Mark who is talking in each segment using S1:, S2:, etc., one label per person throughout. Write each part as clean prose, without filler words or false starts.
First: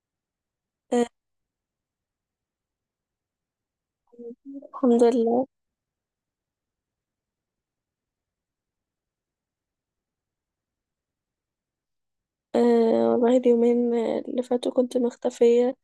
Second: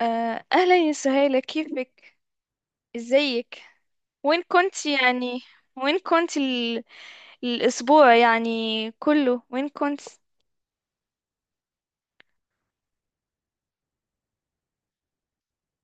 S1: أهلا يا
S2: آه،
S1: سهيلة، كيفك؟ ازيك؟ وين كنت
S2: الحمد
S1: يعني؟
S2: لله.
S1: وين كنت الأسبوع يعني كله؟ وين كنت؟
S2: والله اليومين اللي فاتوا كنت مختفية،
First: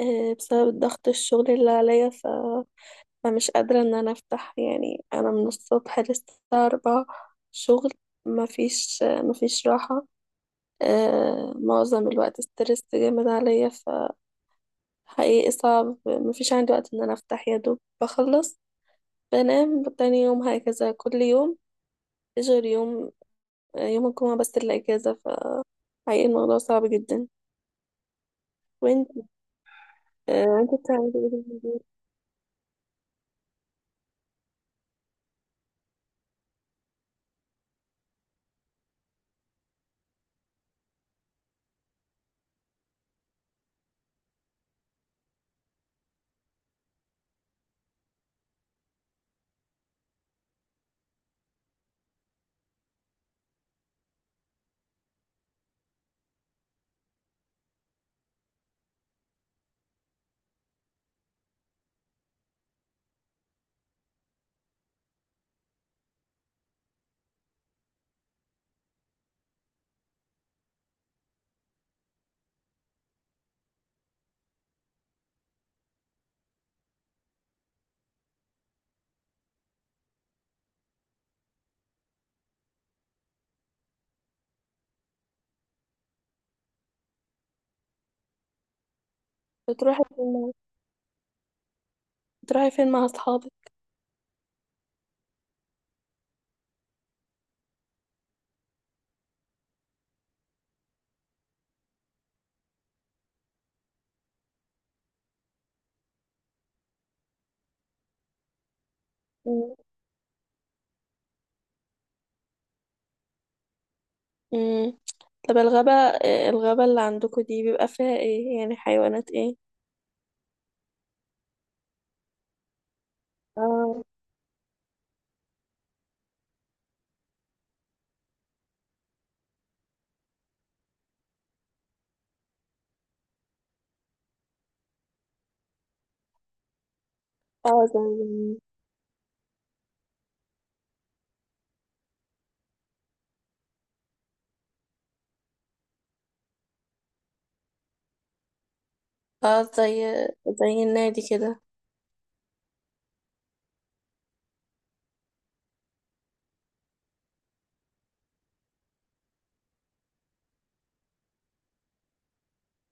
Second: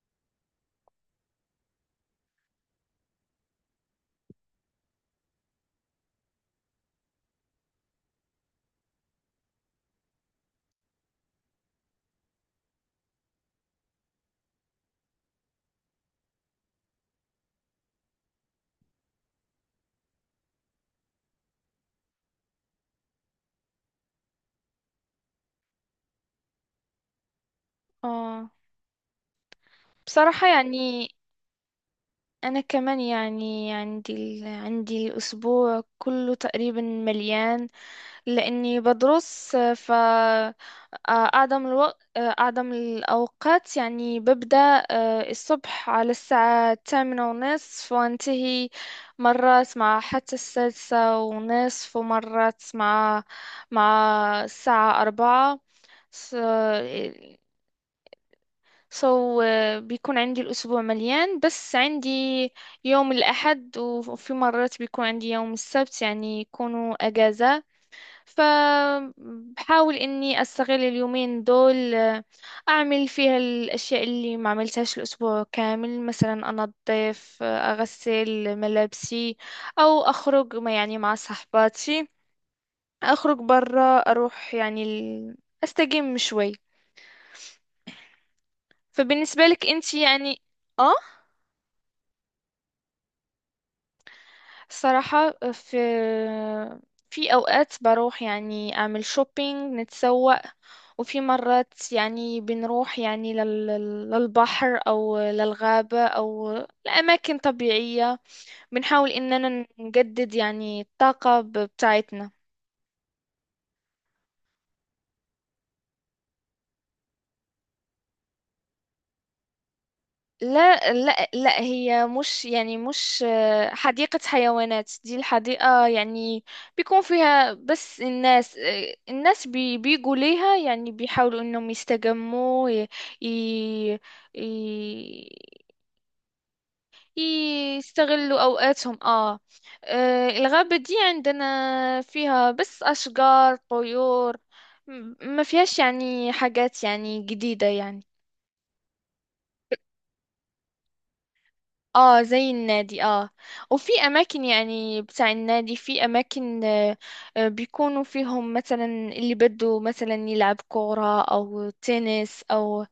S2: بسبب ضغط الشغل اللي عليا، فمش قادرة ان انا افتح، يعني انا من الصبح للساعة 4 شغل. مفيش راحة. معظم الوقت ستريس جامد عليا، فحقيقي صعب، مفيش عندي وقت ان انا افتح، يا دوب بخلص بنام تاني يوم، هكذا كل يوم غير يوم الجمعة بس اللي اجازة. فحقيقي الموضوع صعب جدا.
S1: آه
S2: وانت
S1: بصراحة
S2: آه، انت
S1: يعني
S2: بتعملي ايه في الهدوء؟
S1: انا كمان يعني عندي عندي الاسبوع كله تقريبا مليان لاني بدرس ف آه، اعظم الوقت، اعظم الاوقات يعني ببدا الصبح على الساعه الثامنة ونصف، وانتهي مرات مع حتى السادسة ونصف، ومرات مع الساعه أربعة. سو بيكون عندي الأسبوع مليان، بس عندي يوم الأحد، وفي مرات بيكون عندي يوم السبت، يعني يكونوا أجازة. فبحاول إني أستغل اليومين دول، أعمل فيها الأشياء اللي ما عملتهاش الأسبوع كامل. مثلا أنظف، أغسل ملابسي، أو أخرج ما يعني مع صحباتي، أخرج برا، أروح يعني أستجم شوي. فبالنسبة لك أنت
S2: بتروحي فين
S1: يعني؟
S2: مع
S1: آه،
S2: بتروحي فين مع اصحابك؟
S1: صراحة في، في أوقات بروح يعني أعمل شوبينج، نتسوق. وفي مرات يعني بنروح يعني للبحر أو للغابة أو لأماكن طبيعية. بنحاول إننا
S2: مم.
S1: نجدد يعني الطاقة بتاعتنا.
S2: مم. طب الغابة، الغابة اللي عندكم دي بيبقى فيها ايه؟ يعني حيوانات ايه؟
S1: لا لا لا، هي مش يعني مش
S2: اه.
S1: حديقة حيوانات. دي الحديقة يعني بيكون فيها بس الناس، الناس بيجوا ليها يعني بيحاولوا انهم يستجموا، ي ي-
S2: اه.
S1: يستغلوا اوقاتهم. اه، الغابة دي عندنا فيها بس اشجار، طيور، ما فيهاش يعني حاجات يعني جديدة يعني.
S2: اه زي زي النادي كده.
S1: اه زي النادي، اه. وفي اماكن يعني بتاع النادي، في اماكن بيكونوا فيهم مثلا اللي بده مثلا يلعب كورة او تنس او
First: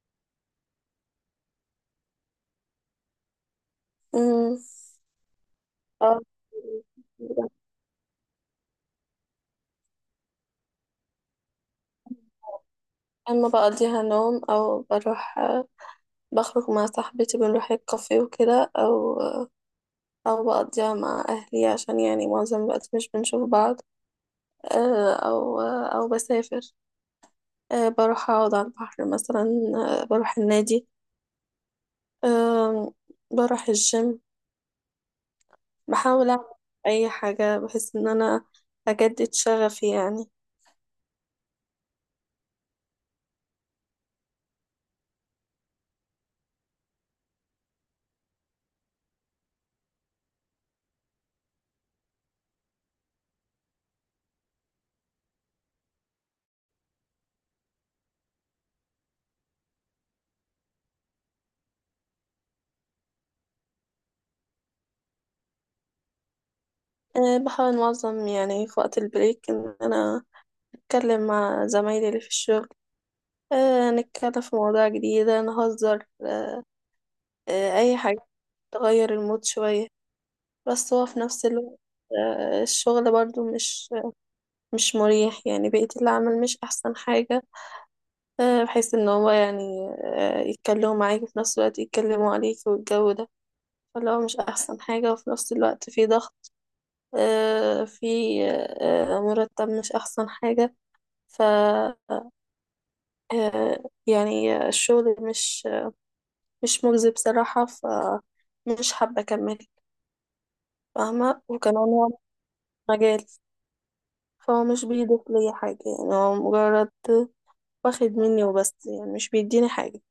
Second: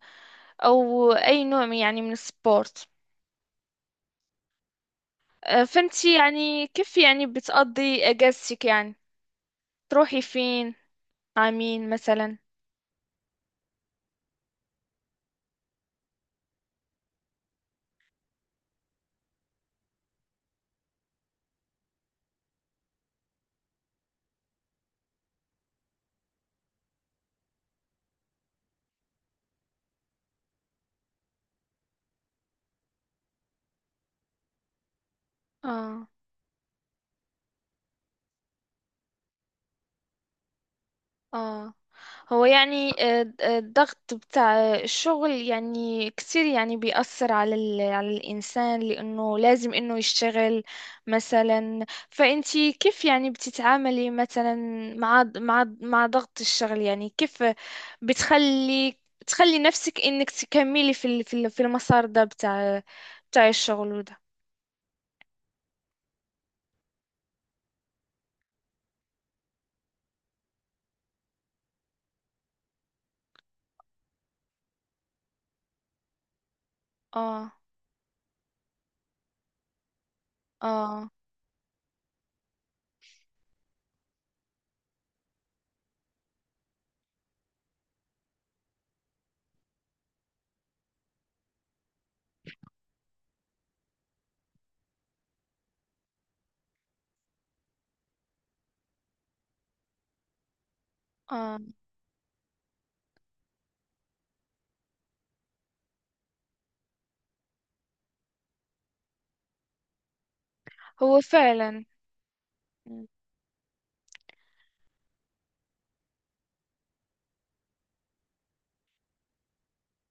S1: او اي نوع يعني من السبورت.
S2: مم.
S1: فانتي
S2: اه،
S1: يعني كيف يعني بتقضي اجازتك يعني؟ تروحي فين، مع مين مثلا؟
S2: اما بقضيها نوم او بروح، بخرج مع صاحبتي، بنروح الكافيه وكده، او بقضيها مع اهلي عشان يعني معظم الوقت مش بنشوف بعض. او بسافر. بروح أقعد على البحر مثلا. بروح النادي. أه بروح الجيم.
S1: اه.
S2: بحاول أعمل أي حاجة بحيث إن أنا أجدد شغفي يعني.
S1: اه، هو يعني الضغط بتاع الشغل يعني كتير، يعني بيأثر على على الإنسان، لأنه لازم إنه يشتغل مثلا. فأنتي كيف يعني بتتعاملي مثلا مع ضغط الشغل؟ يعني كيف بتخلي، تخلي نفسك إنك تكملي في في المسار ده بتاع، بتاع الشغل وده؟
S2: بحاول أنظم يعني في وقت البريك إن أنا أتكلم مع زمايلي اللي في الشغل، نتكلم في مواضيع جديدة، نهزر، أه
S1: اه،
S2: أه أي حاجة تغير المود شوية. بس هو
S1: اه،
S2: في نفس الوقت الشغل برضو مش مريح، يعني بقيت العمل مش أحسن حاجة. بحيث ان هو يعني يتكلموا معاك وفي نفس الوقت يتكلموا عليك، والجو ده فاللي هو مش احسن حاجة. وفي نفس الوقت في ضغط، آه، في آه، مرتب مش احسن حاجة. ف
S1: اه.
S2: آه، يعني الشغل مش مجزي بصراحة، فمش حابة اكمل،
S1: هو
S2: فاهمة؟ وكمان
S1: فعلا،
S2: هو مش مجالي، فهو مش بيضيف لي حاجة، يعني هو مجرد واخد مني وبس، يعني مش بيديني حاجة.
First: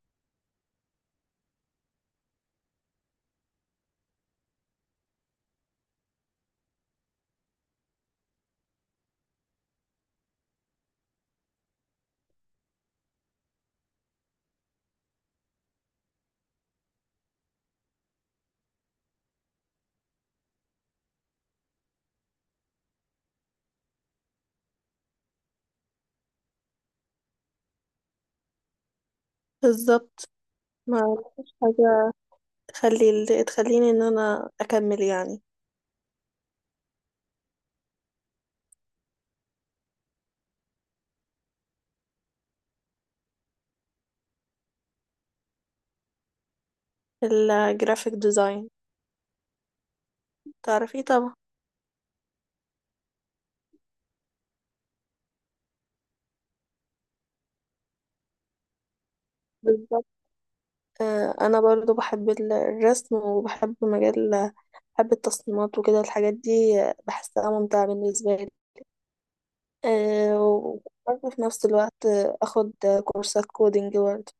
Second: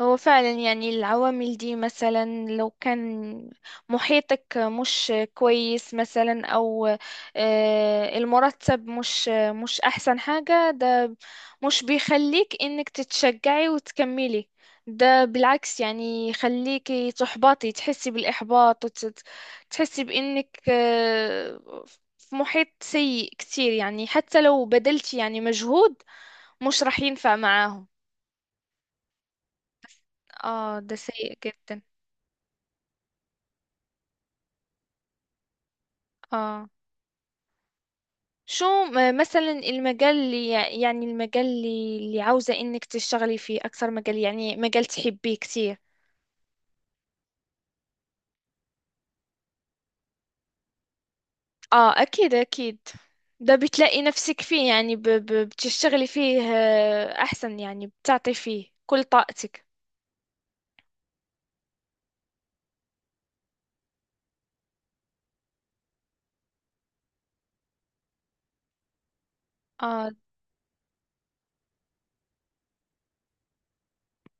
S1: هو فعلا يعني العوامل دي، مثلا لو كان محيطك مش كويس، مثلا او المرتب مش مش احسن حاجة، ده مش بيخليك انك تتشجعي وتكملي. ده بالعكس يعني يخليكي تحبطي، تحسي بالاحباط، وتحسي بانك في محيط سيء كتير، يعني حتى لو بذلتي يعني مجهود مش راح ينفع معاهم.
S2: بالظبط.
S1: اه ده
S2: ما
S1: سيء
S2: فيش
S1: جدا.
S2: حاجة تخلي تخليني ان انا اكمل يعني.
S1: اه، شو مثلا المجال اللي يعني المجال اللي عاوزة انك تشتغلي فيه اكثر، مجال يعني مجال تحبيه كتير؟
S2: الجرافيك ديزاين، تعرفيه طبعا.
S1: اه اكيد اكيد. ده بتلاقي نفسك فيه يعني، ب ب بتشتغلي فيه احسن، يعني بتعطي فيه كل طاقتك.
S2: بالظبط. انا برضو بحب الرسم، وبحب بحب التصميمات وكده، الحاجات دي بحسها ممتعة بالنسبة لي.
S1: اه،
S2: وبرضو في نفس الوقت اخد كورسات كودينج برضو.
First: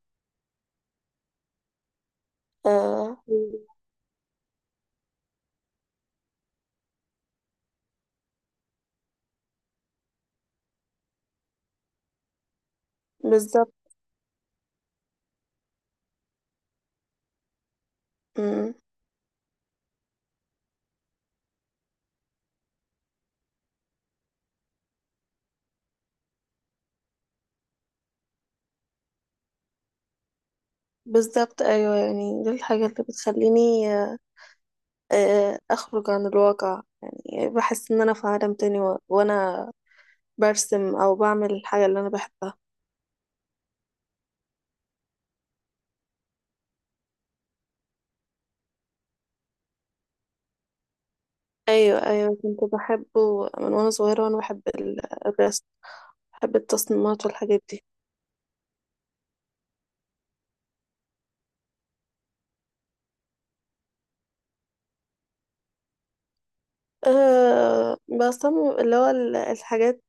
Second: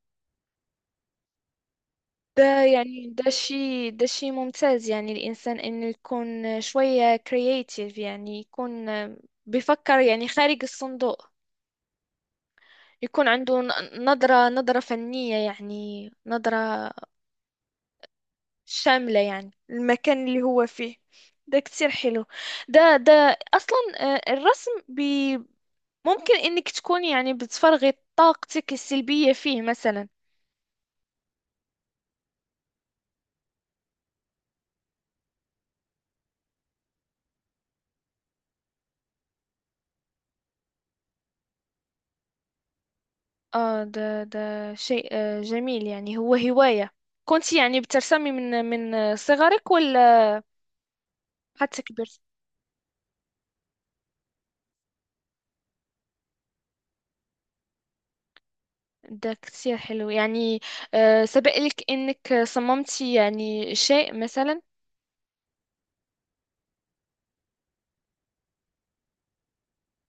S1: ده يعني
S2: آه،
S1: ده شيء ده شيء ممتاز، يعني الانسان انه يكون شوية كرياتيف، يعني يكون بيفكر يعني خارج الصندوق، يكون عنده
S2: بالظبط.
S1: نظرة، نظرة فنية، يعني نظرة
S2: مم.
S1: شاملة يعني المكان اللي هو فيه. ده كتير حلو. ده ده أصلا الرسم ممكن إنك تكون يعني بتفرغي طاقتك السلبية فيه مثلا.
S2: بالظبط. ايوه، يعني دي الحاجة اللي بتخليني، اخرج عن الواقع، يعني بحس ان انا في عالم تاني، وانا برسم او بعمل الحاجه اللي انا بحبها.
S1: آه ده ده شيء جميل، يعني هو هواية. كنت يعني بترسمي من صغرك ولا حتى
S2: ايوه،
S1: كبرت؟
S2: ايوه، كنت بحبه من وانا صغيره، وانا بحب الرسم، بحب التصميمات والحاجات دي.
S1: ده كتير حلو يعني. سبق لك إنك صممتي يعني شيء مثلا؟
S2: بصمم اللي هو الحاجات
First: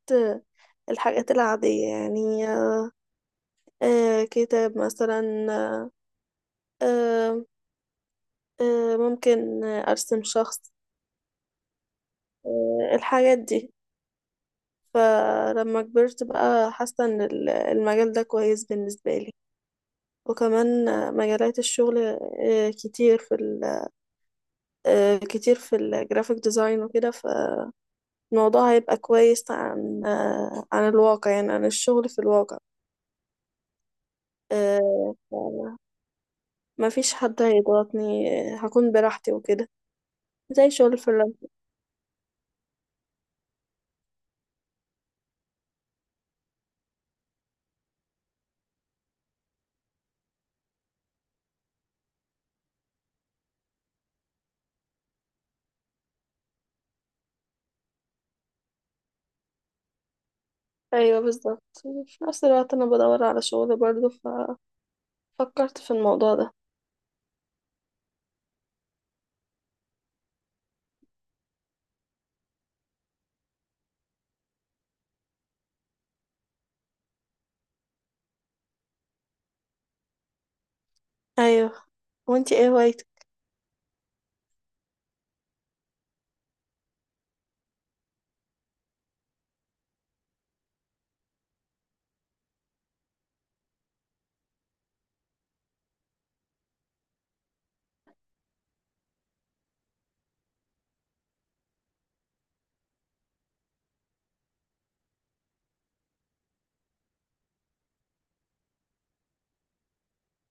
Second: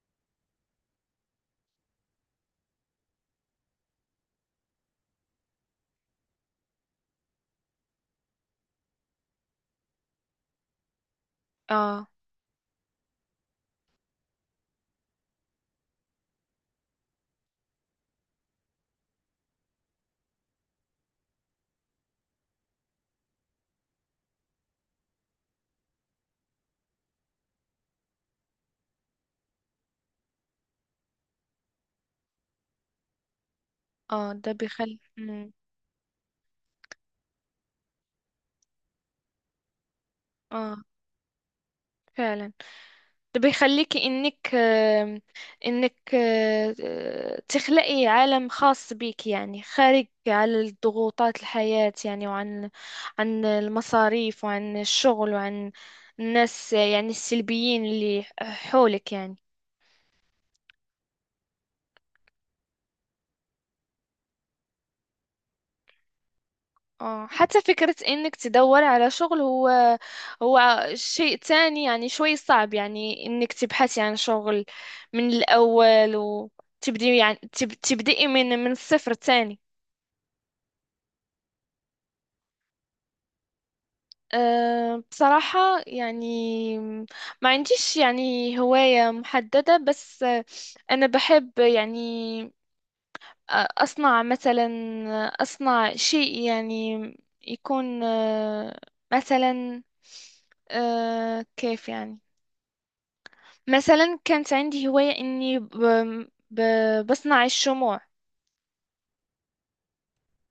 S2: الحاجات العاديه يعني. كتاب مثلا. أه أه ممكن ارسم شخص.
S1: اه
S2: الحاجات دي. فلما كبرت بقى حاسه ان المجال ده كويس بالنسبه لي. وكمان مجالات الشغل كتير في الجرافيك ديزاين وكده. فالموضوع هيبقى كويس عن الواقع، يعني عن الشغل في الواقع.
S1: اه. ده بيخلي،
S2: آه، ف- ما فيش حد هيضغطني، هكون براحتي وكده، زي
S1: اه
S2: شغل الفريلانس.
S1: فعلا. ده بيخليكي انك تخلقي عالم خاص بيك، يعني خارج على ضغوطات الحياة يعني، وعن، عن المصاريف، وعن الشغل، وعن الناس يعني السلبيين اللي حولك يعني.
S2: ايوه، بالظبط. في نفس الوقت انا بدور على شغل برضه، ففكرت في الموضوع ده.
S1: اه حتى فكرة انك تدور على شغل، هو هو شيء تاني يعني، شوي صعب يعني انك تبحثي عن شغل من الاول وتبدي يعني تبدئي من الصفر تاني.
S2: ايوه. وانتي ايه هوايتك؟
S1: أه بصراحة يعني ما عنديش يعني هواية محددة، بس أنا بحب يعني أصنع مثلا، أصنع شيء يعني يكون مثلا، كيف يعني، مثلا كانت عندي هواية إني بصنع الشموع.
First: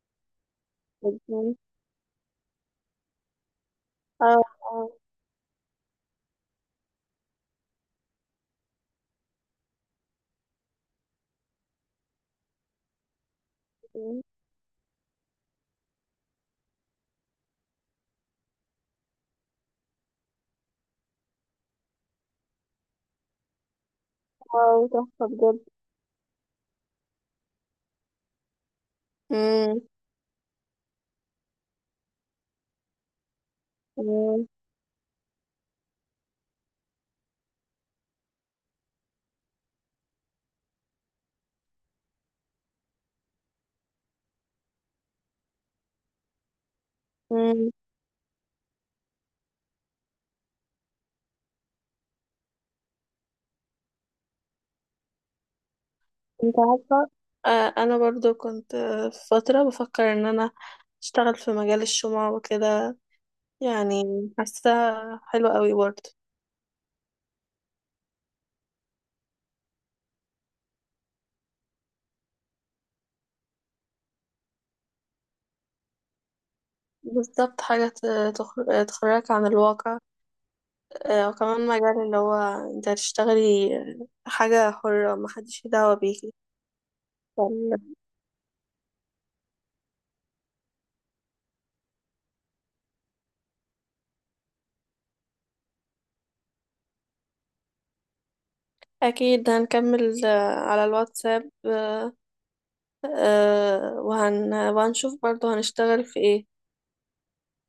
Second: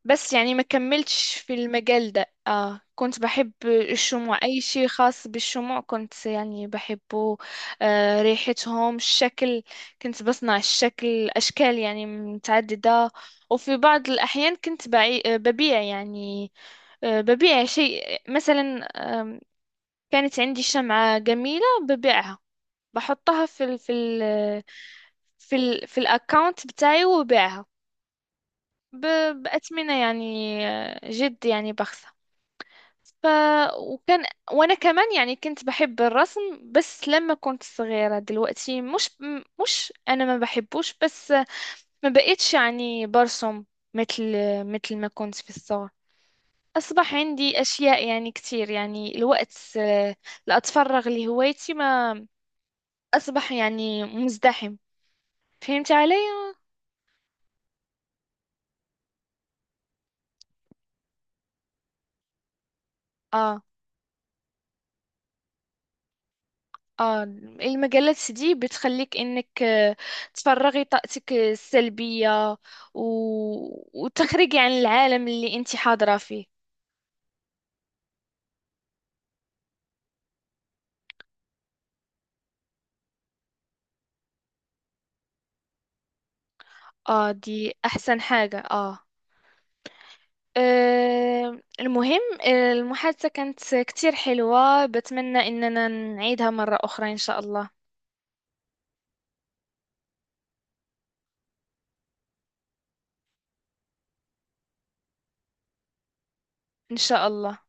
S1: بس يعني ما كملتش في المجال ده. آه كنت بحب الشموع،
S2: اه.
S1: أي شيء
S2: اه.
S1: خاص بالشموع كنت يعني بحبه. آه ريحتهم، الشكل. كنت بصنع الشكل، أشكال يعني متعددة. وفي بعض الأحيان كنت بعي... آه، ببيع يعني، آه ببيع شيء مثلا. آم، كانت عندي شمعة جميلة ببيعها، بحطها في
S2: واو، تحفة بجد.
S1: في الأكاونت بتاعي، وببيعها ب...
S2: مم.
S1: بأثمنة يعني جد يعني بخس. ف وكان وانا كمان يعني كنت بحب الرسم، بس لما كنت صغيرة. دلوقتي مش، مش انا ما بحبوش، بس ما بقيتش يعني برسم مثل، مثل ما كنت في الصغر. اصبح عندي
S2: مم.
S1: اشياء يعني كتير يعني، الوقت اللي اتفرغ لهوايتي ما، اصبح يعني مزدحم. فهمت علي؟
S2: انت عارفة، انا برضو كنت في فترة بفكر ان انا اشتغل في مجال الشمع وكده
S1: اه
S2: يعني. حاسة حلوة قوي برضو.
S1: اه. المجلات دي بتخليك انك تفرغي طاقتك السلبية، و... وتخرجي عن العالم اللي انت حاضرة فيه.
S2: بالظبط، حاجة تخرجك عن الواقع. وكمان مجال اللي هو انت هتشتغلي حاجة حرة، محدش ليه دعوة بيكي.
S1: اه دي
S2: فال-
S1: احسن حاجة، اه. المهم، المحادثة كانت كتير حلوة، بتمنى اننا نعيدها مرة اخرى ان شاء الله.
S2: أكيد هنكمل على الواتساب، وهنشوف برضو هنشتغل في ايه.
S1: ان شاء الله.